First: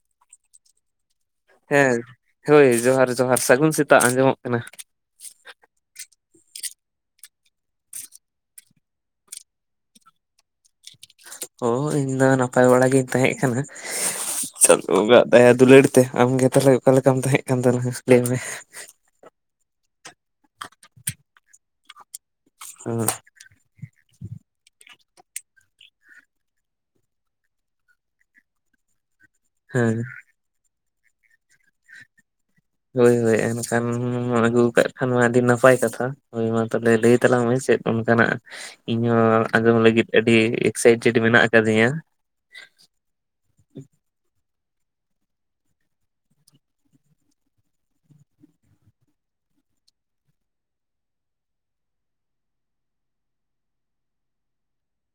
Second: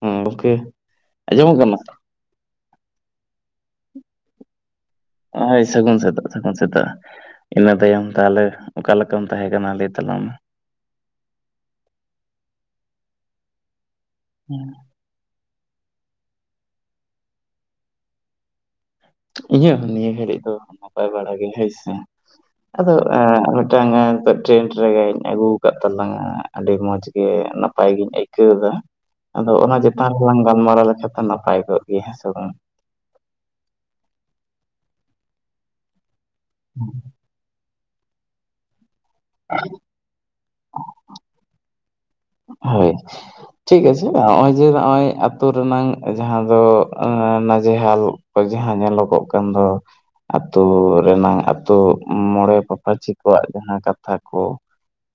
ᱦᱚᱸ ᱜᱚᱢᱠᱮ ᱦᱮᱸ ᱦᱳᱭ ᱡᱚᱦᱟᱨ ᱡᱚᱦᱟᱨ ᱥᱟᱹᱜᱩᱱ ᱥᱮᱛᱟᱜ ᱟᱸᱡᱚᱢᱚᱜ ᱠᱟᱱᱟ ᱦᱚᱭ ᱥᱟᱹᱜᱩᱱ ᱥᱮᱛᱟᱜ ᱥᱟᱹᱜᱩᱱ ᱥᱮᱛᱟᱜ ᱤᱱᱟᱹ ᱛᱟᱭᱚᱢ ᱛᱟᱦᱚᱞᱮ ᱚᱠᱟ ᱞᱮᱠᱟᱢ ᱛᱟᱦᱮᱸ ᱠᱟᱱᱟ ᱞᱟᱹᱭ ᱛᱟᱞᱟᱝ ᱢᱮ ᱚ ᱤᱧ ᱫᱚ ᱱᱟᱯᱟᱭ ᱵᱟᱲᱟ ᱜᱤᱧ ᱛᱟᱦᱮᱸᱫ ᱠᱟᱱᱟ ᱪᱟᱸᱫᱳ ᱵᱚᱸᱜᱟ ᱫᱟᱭᱟ ᱫᱩᱞᱟᱹᱲ ᱛᱮ ᱟᱢᱜᱮ ᱛᱟᱦᱚᱞᱮ ᱚᱠᱟ ᱞᱮᱠᱟᱢ ᱛᱟᱦᱮ ᱠᱟᱱ ᱛᱟᱞᱟᱝᱟ ᱞᱟᱹᱭ ᱢᱮ ᱤᱧᱟᱹᱜ ᱦᱚᱸ ᱱᱤᱭᱟᱹ ᱜᱷᱟᱹᱲᱤᱡ ᱫᱚ ᱱᱟᱯᱟᱭ ᱵᱟᱲᱟ ᱜᱮ ᱦᱳᱭ ᱥᱮ ᱟᱫᱚ [unintelligible] ᱴᱨᱮᱱ ᱨᱮᱜᱮᱧ ᱟᱹᱜᱩ ᱟᱠᱟᱫ ᱛᱟᱞᱟᱝᱟ ᱟᱹᱰᱤ ᱢᱚᱸᱡᱽ ᱜᱮ ᱱᱟᱯᱟᱭ ᱜᱤᱧ ᱟᱹᱭᱠᱟᱹᱣ ᱮᱫᱟ ᱟᱫᱚ ᱚᱱᱟ ᱦᱮᱸ ᱪᱮᱛᱟᱱ ᱨᱮᱦᱚᱸᱞᱟᱝ ᱜᱟᱞᱢᱟᱨᱟᱣ ᱞᱮᱠᱷᱟ ᱫᱚ ᱱᱟᱯᱟᱭ ᱠᱚᱜ ᱜᱮᱭᱟ ᱦᱮᱸ ᱥᱮ ᱵᱟᱝ ᱦᱳᱭ ᱦᱳᱭ ᱮᱱᱠᱷᱟᱱ ᱟᱹᱜᱩ ᱠᱟᱜ ᱠᱷᱟᱱ ᱢᱟ ᱟᱹᱰᱤ ᱱᱟᱯᱟᱭ ᱠᱟᱛᱷᱟ ᱦᱳᱭ ᱢᱟ ᱛᱟᱦᱚᱞᱮ ᱞᱟᱹᱭ ᱛᱟᱞᱟᱝ ᱢᱮ ᱪᱮᱫ ᱚᱱᱠᱟᱱᱟᱜ ᱤᱧ ᱦᱚᱸ ᱟᱸᱡᱚᱢ ᱞᱟᱹᱜᱤᱫ ᱟᱹᱰᱤ ᱮᱠᱥᱟᱭᱴᱮᱰ ᱢᱮᱱᱟᱜ ᱟᱠᱟᱫᱤᱧᱟ ᱦᱳᱭ ᱴᱷᱤᱠ ᱟᱪᱷᱮ ᱦᱚᱸᱜᱼᱚᱭ ᱡᱮ ᱱᱚᱜᱼᱚᱭ ᱟᱹᱛᱩ ᱨᱮᱱᱟᱝ ᱡᱟᱦᱟᱸ ᱫᱚ ᱱᱟᱡᱮᱦᱟᱞ ᱡᱟᱦᱟᱸ ᱧᱮᱞᱚᱜᱚᱜ ᱠᱟᱱ ᱫᱚ ᱟᱹᱛᱩ ᱨᱮᱱᱟᱝ ᱟᱛᱳ ᱢᱚᱬᱮ ᱯᱟᱯᱟᱪᱷᱤ ᱠᱚᱣᱟᱜ ᱡᱟᱦᱟᱸ ᱠᱟᱛᱷᱟ ᱠᱚ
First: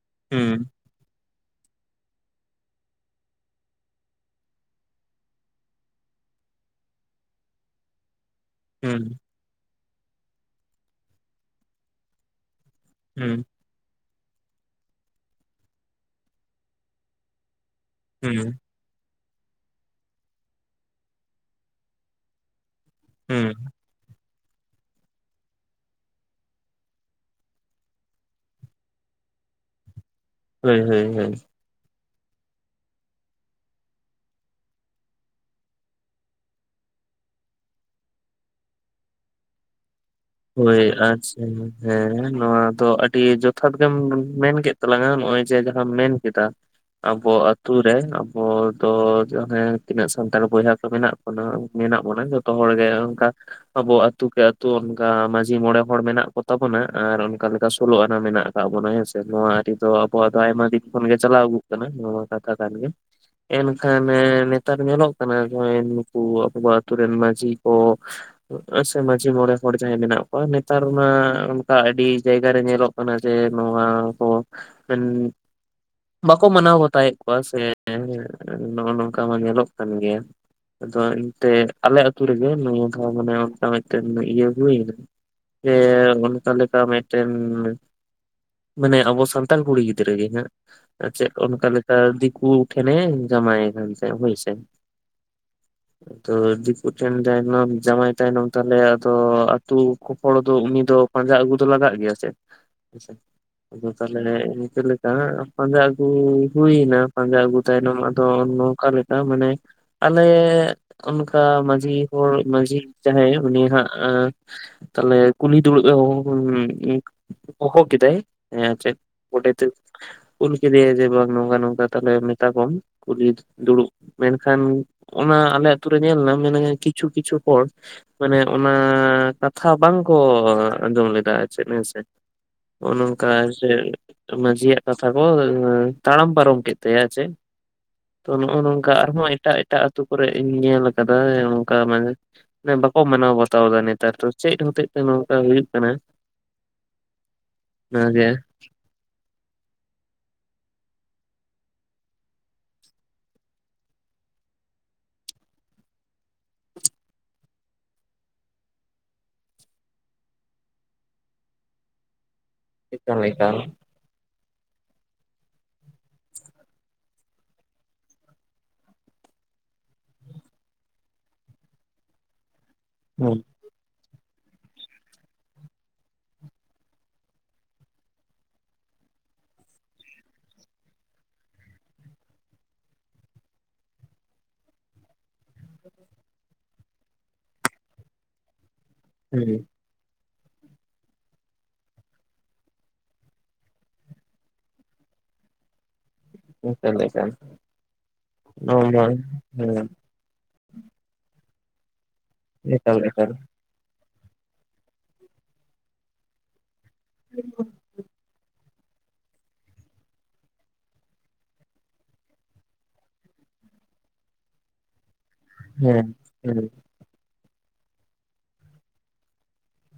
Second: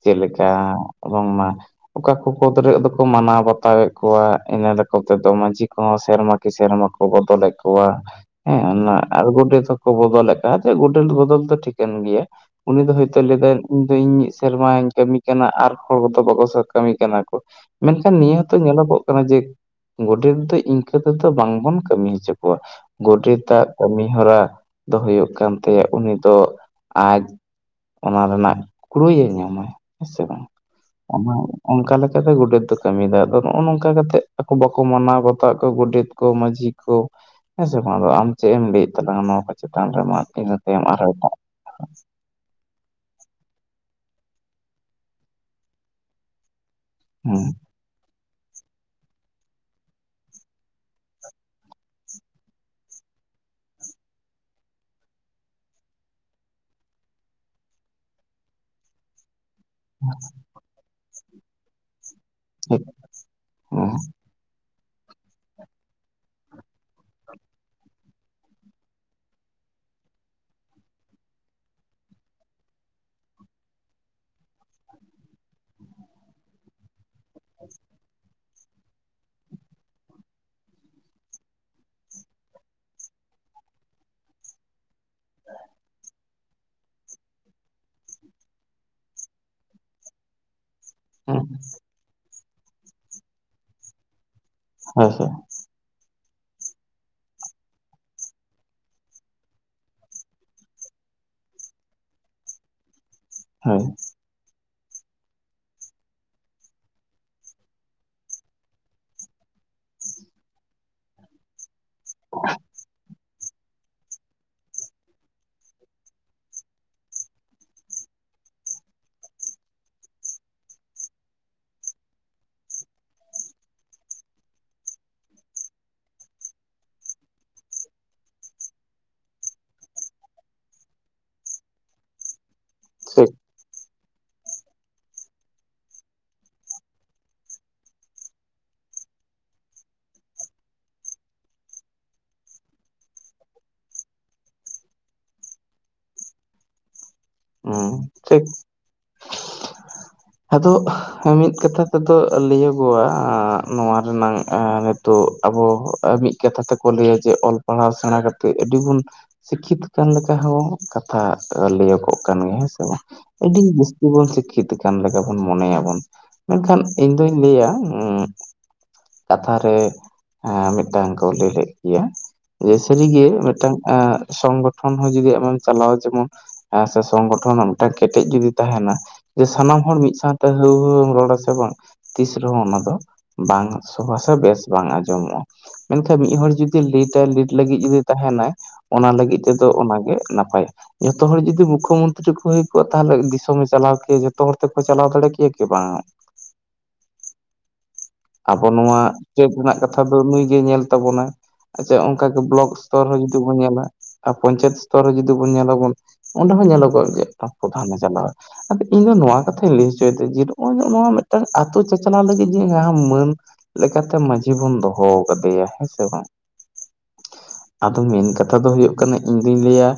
ᱪᱮᱫ ᱞᱮᱠᱟ ᱦᱩᱸ ᱨᱚᱝ ᱢᱟ ᱚᱠᱟ ᱠᱚ ᱯᱚᱫᱽ ᱨᱮ ᱚᱠᱟᱠᱚ ᱢᱟᱱᱟᱣ ᱵᱟᱛᱟᱣᱮᱫ ᱠᱚᱣᱟ ᱤᱱᱟᱹ [unintelligible] ᱛᱮᱫᱚ ᱢᱟᱹᱡᱷᱤ ᱠᱚᱦᱚᱸ ᱥᱮᱨᱢᱟ ᱠᱤ ᱥᱮᱨᱢᱟ ᱠᱚ ᱵᱚᱫᱚᱞᱮᱫ ᱠᱚᱣᱟ ᱦᱮᱸ ᱦᱩᱸ ᱟᱨ ᱜᱳᱰᱮᱛ ᱦᱚᱸᱠᱚ ᱵᱚᱫᱚᱞ ᱞᱮᱠᱟ ᱡᱮ ᱜᱳᱰᱮᱛ ᱵᱚᱫᱚᱞ ᱫᱚ ᱴᱷᱤᱠᱟᱹᱱ ᱜᱮᱭᱟ᱾ ᱩᱱᱤ ᱫᱚ ᱦᱚᱭᱛᱳ ᱦᱩᱸ ᱞᱟᱹᱭᱫᱟᱭ ᱤᱧ ᱫᱚ ᱤᱧ ᱥᱮᱨᱢᱟᱧ ᱠᱟᱹᱢᱤ ᱠᱟᱱᱟ ᱟᱨ ᱦᱚᱲ ᱠᱚᱫᱚ ᱵᱟᱠᱚ ᱠᱟᱹᱢᱤ ᱠᱟᱱᱟ ᱠᱚ᱾ ᱢᱮᱱᱠᱷᱟᱱ ᱱᱤᱭᱟᱹ ᱦᱚᱸᱛᱚ ᱦᱩᱸ ᱧᱮᱞᱚᱜᱚᱜ ᱠᱟᱱᱟ ᱡᱮ ᱜᱚᱰᱮᱛ ᱫᱚ ᱤᱱᱠᱟᱹ ᱛᱮᱫᱚ ᱵᱟᱝᱵᱚᱱ ᱠᱟᱹᱢᱤ ᱦᱚᱪᱚ ᱠᱚᱣᱟ᱾ ᱦᱩᱸ ᱜᱚᱰᱮᱛᱟᱜ ᱠᱟᱹᱢᱤ ᱦᱚᱨᱟ ᱫᱚ ᱦᱩᱭᱩᱜ ᱠᱟᱱ ᱛᱟᱭᱟ ᱩᱱᱤ ᱫᱚ ᱟᱡ ᱚᱱᱟ ᱨᱮᱱᱟᱜ ᱠᱩᱲᱩᱭᱮᱢ ᱧᱟᱢᱟ ᱦᱮᱸ ᱥᱮ ᱵᱟᱝ ᱦᱳᱭ ᱦᱳᱭ ᱦᱳᱭ ᱚᱱᱟ ᱚᱱᱠᱟ ᱞᱮᱠᱟᱛᱮ ᱜᱚᱰᱮᱛ ᱫᱚ ᱠᱟᱹᱢᱤᱭᱫᱟ ᱟᱫᱚ ᱱᱚᱜᱼᱚ ᱱᱚᱝᱠᱟ ᱠᱟᱛᱮ ᱟᱠᱚ ᱵᱟᱠᱚ ᱢᱟᱱᱟᱣ ᱵᱟᱛᱟᱣᱟᱜ ᱠᱚᱣᱟ ᱜᱚᱰᱮᱛ ᱠᱚ ᱢᱟᱺᱡᱷᱤ ᱦᱮᱸ ᱥᱮᱮ ᱵᱟᱝ ᱫᱚ ᱟᱢ ᱪᱮᱫ ᱮᱢ ᱞᱟᱹᱭᱮᱫ ᱛᱟᱞᱟᱝᱟ ᱱᱚᱣᱟ ᱠᱚ ᱪᱮᱛᱟᱱ ᱨᱮᱢᱟ? ᱦᱳᱭ ᱟᱪᱪᱷᱟ ᱦᱮᱸ ᱱᱚᱣᱟ ᱫᱚ ᱟᱹ ᱟᱹᱰᱤ ᱡᱚᱛᱷᱟᱛ ᱜᱮᱢ ᱢᱮᱱ ᱠᱮᱫ ᱛᱟᱞᱟᱝ-ᱟ ᱱᱚᱜ-ᱚᱭ ᱡᱮ ᱡᱟᱦᱟᱢ ᱢᱮᱱ ᱠᱮᱫᱟ ᱟᱵᱚ ᱟᱛᱩᱨ ᱨᱮ ᱟᱵᱚ ᱫᱚ ᱡᱟᱦᱟᱸ ᱛᱤᱱᱟᱹᱜ ᱥᱟᱱᱛᱟᱲ ᱵᱚᱭᱦᱟ ᱠᱚ ᱢᱮᱱᱟᱜ ᱵᱚᱱᱟ ᱢᱮᱱᱟᱜ ᱵᱚᱱᱟ ᱡᱚ ᱡᱚᱛᱚ ᱦᱚᱲ ᱜᱮ ᱚᱱᱠᱟ ᱟᱵᱚ ᱟᱹᱛᱩ ᱠᱮ ᱟᱹᱛᱩ ᱚᱱᱠᱟ ᱢᱺᱡᱷᱤ ᱢᱚᱬᱮ ᱦᱚᱲ ᱢᱮᱱᱟᱜ ᱠᱚᱛᱟ ᱵᱚᱱᱟ ᱟᱨ ᱚᱱᱠᱟ ᱞᱮᱠᱟ ᱥᱳᱞᱳ ᱟᱱᱟ ᱢᱮᱱᱟᱜ ᱟᱠᱟᱜ ᱵᱚᱱᱟ ᱦᱮᱸᱥᱮ ᱱᱚᱣᱟ ᱟᱹᱨᱤ ᱫᱚ ᱟᱵᱚᱣᱟᱜ ᱫᱚ ᱟᱭᱢᱟ ᱫᱤᱱ ᱠᱷᱚᱱ ᱜᱮ ᱪᱟᱞᱟᱣ ᱟᱹᱜᱩ ᱱᱚᱣᱟ ᱠᱟᱛᱷᱟ ᱠᱟᱱ ᱜᱮ ᱦᱮᱸ ᱮᱱᱠᱷᱟᱱ ᱱᱮᱛᱟᱨ ᱧᱮᱞᱚᱜ ᱠᱟᱱᱟ ᱡᱟᱸ ᱱᱩᱠᱩ ᱟᱵᱚ ᱟᱛᱩᱨ ᱨᱮᱱ ᱢᱟᱹᱡᱷᱤ ᱠᱚ ᱥᱮ ᱢᱟᱹᱡᱷᱤ ᱢᱚᱬᱮ ᱦᱚᱲ ᱡᱟᱦᱟᱸᱭ ᱢᱮᱱᱟᱜ ᱠᱚᱣᱟ ᱱᱮᱛᱟᱨ ᱢᱟ ᱚᱱᱠᱟ ᱟᱹᱰᱤ ᱡᱟᱭᱜᱟᱨ ᱨᱮ ᱧᱮᱞᱚᱜ ᱠᱟᱱᱟ ᱡᱮ ᱱᱚᱣᱟ ᱠᱚ [unintelligible] ᱵᱟᱠᱚ ᱢᱟᱱᱟᱣ ᱵᱟᱛᱟᱣᱮᱜ ᱠᱚᱣᱟ ᱥᱮ ᱱᱚᱜᱼᱚ ᱱᱚᱝᱠᱟ ᱢᱟ ᱧᱮᱞᱚᱜ ᱠᱟᱱ ᱜᱮᱭᱟ ᱟᱫᱚ ᱮᱱᱛᱮᱜ ᱟᱞᱮ ᱟᱛᱳ ᱨᱮᱜᱮ ᱱᱤᱭᱟᱹ ᱫᱷᱟ ᱢᱟᱱᱮ ᱚᱱᱠᱟ ᱢᱤᱫᱴᱮᱱ ᱤᱭᱟᱹ ᱦᱩᱭ ᱮᱱᱟ ᱡᱮ ᱚᱱᱠᱟ ᱞᱮᱠᱟ ᱢᱮᱫᱴᱮᱱ ᱢᱟᱱᱮ ᱟᱵᱚ ᱥᱟᱱᱛᱟᱲ ᱠᱩᱲᱤ ᱜᱤᱫᱽᱨᱟᱹ ᱜᱮ ᱦᱟᱸᱜ ᱪᱮᱫ ᱦᱮᱸ ᱚᱱᱠᱟ ᱞᱮᱠᱟ ᱫᱤᱠᱩ ᱴᱷᱮᱱᱮ ᱡᱟᱢᱟᱭᱮ ᱠᱟᱱ ᱛᱟᱸᱦᱮᱜ ᱦᱳᱭ ᱥᱮ ᱦᱚᱭ ᱥᱮ ᱟᱫᱚ ᱫᱤᱠᱩ ᱴᱷᱮᱱ [unintelligible] ᱡᱟᱶᱟᱭ ᱛᱟᱭᱱᱚᱢ ᱛᱟᱦᱚᱞᱮ ᱟᱫᱚ ᱟᱛᱳ ᱠᱚᱯᱚᱲ ᱫᱚ ᱩᱱᱤ ᱫᱚ ᱯᱟᱸᱡᱟ ᱟᱹᱜᱩ ᱫᱚ ᱞᱟᱜᱟᱜ ᱜᱮᱭᱟ ᱥᱮ ᱦᱮᱥᱮ ᱦᱳᱭ ᱛᱟᱦᱮ ᱤᱱᱠᱟᱹ ᱞᱮᱠᱟ ᱯᱟᱸᱡᱟ ᱟᱹᱜᱩ ᱦᱩᱭᱱᱟ ᱯᱟᱸᱡᱟ ᱟᱹᱜᱩ ᱛᱟᱭᱱᱚᱢ ᱟᱫᱚ ᱱᱚᱝᱠᱟ ᱞᱮᱠᱟ ᱟᱨ ᱢᱟᱱᱮ ᱟᱞᱮ ᱚᱱᱠᱟ ᱢᱟᱺᱡᱷᱤ ᱦᱚᱲ ᱢᱟᱺᱡᱷᱤ ᱡᱟᱦᱟᱸᱟᱦᱮ ᱩᱱᱤ ᱦᱟᱸᱜᱼᱟ ᱛᱟᱦᱞᱮ ᱠᱩᱞᱦᱤ ᱫᱩᱲᱩᱵᱼᱮ ᱦᱚ [unintelligible] ᱦᱚᱦᱚ ᱠᱮᱫᱟᱭ ᱮᱸ ᱪᱮᱜ [unintelligible] ᱠᱩᱞ ᱠᱮᱫᱤᱭᱟᱭ ᱡᱮ ᱵᱟᱝ ᱱᱚᱝᱠᱟ ᱱᱚᱝᱠᱟ ᱛᱟᱦᱞᱮ ᱢᱮᱛᱟ ᱠᱚᱢ ᱠᱩᱞᱤ ᱫᱩᱲᱩᱵ ᱢᱮᱱᱠᱷᱟᱱ ᱚᱱᱟ ᱟᱞᱮ ᱟᱛᱩᱨ ᱨᱮ ᱧᱮᱞᱱᱟ ᱢᱮᱱᱮ ᱠᱤᱪᱷᱩ ᱠᱤᱪᱷᱩ ᱦᱚᱲ ᱢᱟᱱᱮ ᱚᱱᱟ ᱠᱟᱛᱷᱟ ᱵᱟᱝᱠᱚ ᱟᱸᱡᱚᱢ ᱞᱮᱫᱟ ᱪᱮᱫ ᱦᱮᱸᱥᱮ ᱱᱚᱜ ᱱᱚᱝᱠᱟ ᱴᱷᱤᱠ ᱢᱟᱡᱷᱤᱭᱟᱜ ᱠᱟᱛᱷᱟ ᱠᱚ ᱛᱟᱲᱟᱢ ᱯᱟᱨᱚᱢ ᱠᱮᱫ ᱛᱟᱭᱟ ᱪᱮ ᱛᱚ ᱱᱚᱜᱚᱭ ᱱᱚᱝᱠᱟ ᱟᱨᱦᱚᱸ ᱮᱴᱟᱜ ᱮᱴᱟᱜ ᱟᱹᱛᱩᱳ ᱠᱚᱨᱮ ᱤᱧ ᱧᱮᱞ ᱟᱠᱟᱫᱟ ᱱᱚᱝᱠᱟ ᱢᱟᱱᱮ ᱵᱟᱠᱚ ᱢᱟᱱᱟᱣ ᱵᱟᱛᱟᱣ ᱫᱟ ᱱᱮᱛᱟᱨ ᱫᱚ ᱪᱮᱫ ᱦᱚᱛᱮᱡ ᱛᱮ ᱱᱚᱝᱠᱟ ᱦᱩᱭᱩᱜ ᱠᱟᱱᱟ ᱦᱩᱸ ᱚᱱᱟᱜᱮ ᱴᱷᱤᱠ ᱟᱫᱚ ᱢᱤᱫ ᱠᱟᱛᱷᱟ ᱛᱮᱫᱚ ᱞᱟᱹᱭᱚᱜᱼᱟ ᱱᱚᱣᱟ ᱨᱮᱱᱟᱝ ᱛᱚ ᱟᱵᱚ ᱢᱤᱫ ᱠᱟᱛᱷᱟ ᱛᱮᱠᱚ ᱞᱟᱹᱭᱟ ᱡᱮ ᱚᱞ ᱯᱟᱲᱦᱟᱣ ᱥᱮᱬᱟ ᱠᱟᱛᱮᱮᱫ ᱟᱹᱰᱤᱵᱚᱱ ᱥᱤᱠᱷᱤᱛ ᱠᱟᱱ ᱞᱮᱠᱟ ᱦᱚᱸ ᱠᱟᱛᱷᱟ ᱞᱟᱹᱭᱚᱜ ᱠᱟᱱ ᱜᱮᱭᱟ ᱦᱮᱸ ᱥᱮ ᱵᱟᱝ ᱮᱠᱟᱞ ᱮᱠᱟᱞ ᱟᱹᱰᱤ ᱡᱟᱥ ᱚᱞ ᱵᱚᱱ ᱥᱤᱠᱷᱤᱛ ᱟᱠ ᱞᱮᱠᱟ ᱵᱚᱱ ᱢᱚᱱᱮᱭᱟ ᱵᱚᱱ ᱢᱮᱱᱠᱷᱟᱱ ᱤᱧ ᱫᱩᱧ ᱞᱟᱹᱭᱟ ᱩᱸ ᱠᱟᱛᱷᱟ ᱨᱮ ᱢᱤᱫ ᱴᱟᱝ ᱠᱚ ᱞᱟᱹᱭ ᱞᱮᱫ ᱜᱮᱭᱟ ᱥᱟᱹᱨᱤᱜᱮ ᱦᱮᱸ ᱢᱤᱫ ᱴᱟᱝ ᱥᱚᱝᱜᱚᱴᱷᱚᱱ ᱦᱚᱸ ᱡᱚᱫᱤ ᱟᱢᱮᱢ ᱪᱟᱞᱟᱣᱟ ᱡᱮᱢᱚᱱ ᱥᱟᱸᱥ ᱥᱚᱝᱜᱚᱴᱷᱚᱱ ᱨᱮᱱᱟᱜ ᱢᱤᱫ ᱴᱟᱝ ᱠᱮᱴᱮᱡ ᱡᱩᱫᱤ ᱛᱟᱦᱮᱱᱟ ᱡᱮ ᱥᱟᱱᱟᱢ ᱦᱚᱲ ᱢᱤᱫ ᱥᱟᱶᱛᱮ ᱦᱟᱹᱣᱩᱦᱟᱹᱢ ᱨᱚᱲᱟ ᱥᱮᱮ ᱵᱟᱝ ᱛᱤᱥ ᱨᱮᱦᱚᱸ ᱚᱱᱟ ᱫᱚ ᱵᱟᱝ ᱥᱚᱵᱷᱟᱥ ᱵᱮᱥ ᱵᱟᱝ ᱟᱸᱡᱚᱢᱚᱜᱼᱟ᱾ ᱢᱮᱱᱠᱷᱟᱱ ᱢᱤᱫ ᱦᱚᱲ ᱡᱩᱚᱫᱤ ᱞᱤᱴᱟᱭ ᱞᱤᱴ ᱞᱟᱹᱜᱤᱫ ᱡᱩᱫᱤ ᱛᱟᱦᱮᱱᱟᱭ ᱚᱱᱟ ᱞᱟᱹᱜᱤᱫ ᱦᱮᱸ ᱛᱮᱫᱚ ᱚᱱᱟᱜ ᱜᱮ ᱱᱟᱯᱟᱭᱟ ᱡᱚᱛᱚ ᱦᱚᱲ ᱡᱩᱫᱤ ᱵ ᱢᱩᱠᱠᱷᱚ ᱢᱚᱱᱛᱨᱤ ᱠᱚ ᱦᱩᱭ ᱠᱚᱜᱼᱟ ᱛᱟᱦᱚᱞᱮ ᱫᱤᱥᱚᱢᱮ ᱪᱟᱞᱟᱣ ᱠᱮᱭᱟ ᱡᱚᱛᱚ ᱦᱚᱲ ᱛᱮᱠᱚ ᱪᱟᱞᱟᱣ ᱫᱟᱲᱮ ᱠᱮᱭᱟ ᱠᱤ ᱵᱟᱝ ᱪᱮ ᱠᱟᱱ ᱟᱵᱚ ᱱᱚᱣᱟ ᱪᱮᱫ ᱨᱮᱱᱟᱜ ᱦᱮᱸ ᱠᱟᱛᱷᱟ ᱫᱚ ᱱᱩᱭ ᱜᱮ ᱧᱮᱞ ᱛᱟᱵᱚᱱᱟ ᱟᱪᱪᱷᱟ ᱚᱱᱠᱟᱜᱮ ᱵᱞᱚᱠ ᱮᱠᱟᱞ ᱥᱛᱚᱨ ᱦᱚᱸ ᱮᱠᱟᱞ ᱡᱩᱫᱤ ᱵᱚᱱ ᱧᱮᱞᱟ ᱟᱨ ᱯᱚᱧᱪᱟᱭᱮᱛ ᱥᱛᱚᱨ ᱨᱮ ᱡᱩᱫᱤ ᱵᱚᱱ ᱧᱮᱞᱟᱵᱚᱱ ᱚᱸᱰᱮ ᱦᱚᱸ ᱧᱮᱞᱚᱜᱚᱜ ᱜᱮᱴ ᱯᱨᱚᱫᱷᱟᱱᱮ ᱪᱟᱞᱟᱜᱼᱟ ᱟᱫᱚ ᱤᱧ ᱫᱚ ᱱᱚᱣᱟ ᱠᱟᱛᱷᱟᱧ ᱞᱟᱹᱭ ᱦᱚᱪᱚᱭᱮᱫᱟ ᱡᱮ ᱱᱚᱜᱚᱭ ᱱᱚᱣᱟ ᱢᱤᱫᱴᱟᱝ ᱟᱛᱳ ᱪᱟᱪᱞᱟᱣ ᱞᱟᱹᱜᱤᱫ ᱢᱟᱹᱱ ᱞᱮᱠᱟᱛᱮ ᱢᱺᱡᱷᱤ ᱵᱚᱱ ᱫᱚᱦᱚ ᱠᱟᱫᱮᱭᱟ ᱦᱮᱸ ᱥᱮ ᱵᱟᱝ ᱟᱫᱚ ᱢᱮᱱ ᱠᱟᱛᱷᱟ ᱫᱚ ᱦᱩᱭᱩᱜ ᱠᱟᱱᱟ ᱤᱧᱫᱩᱧ ᱞᱟᱹᱭᱟ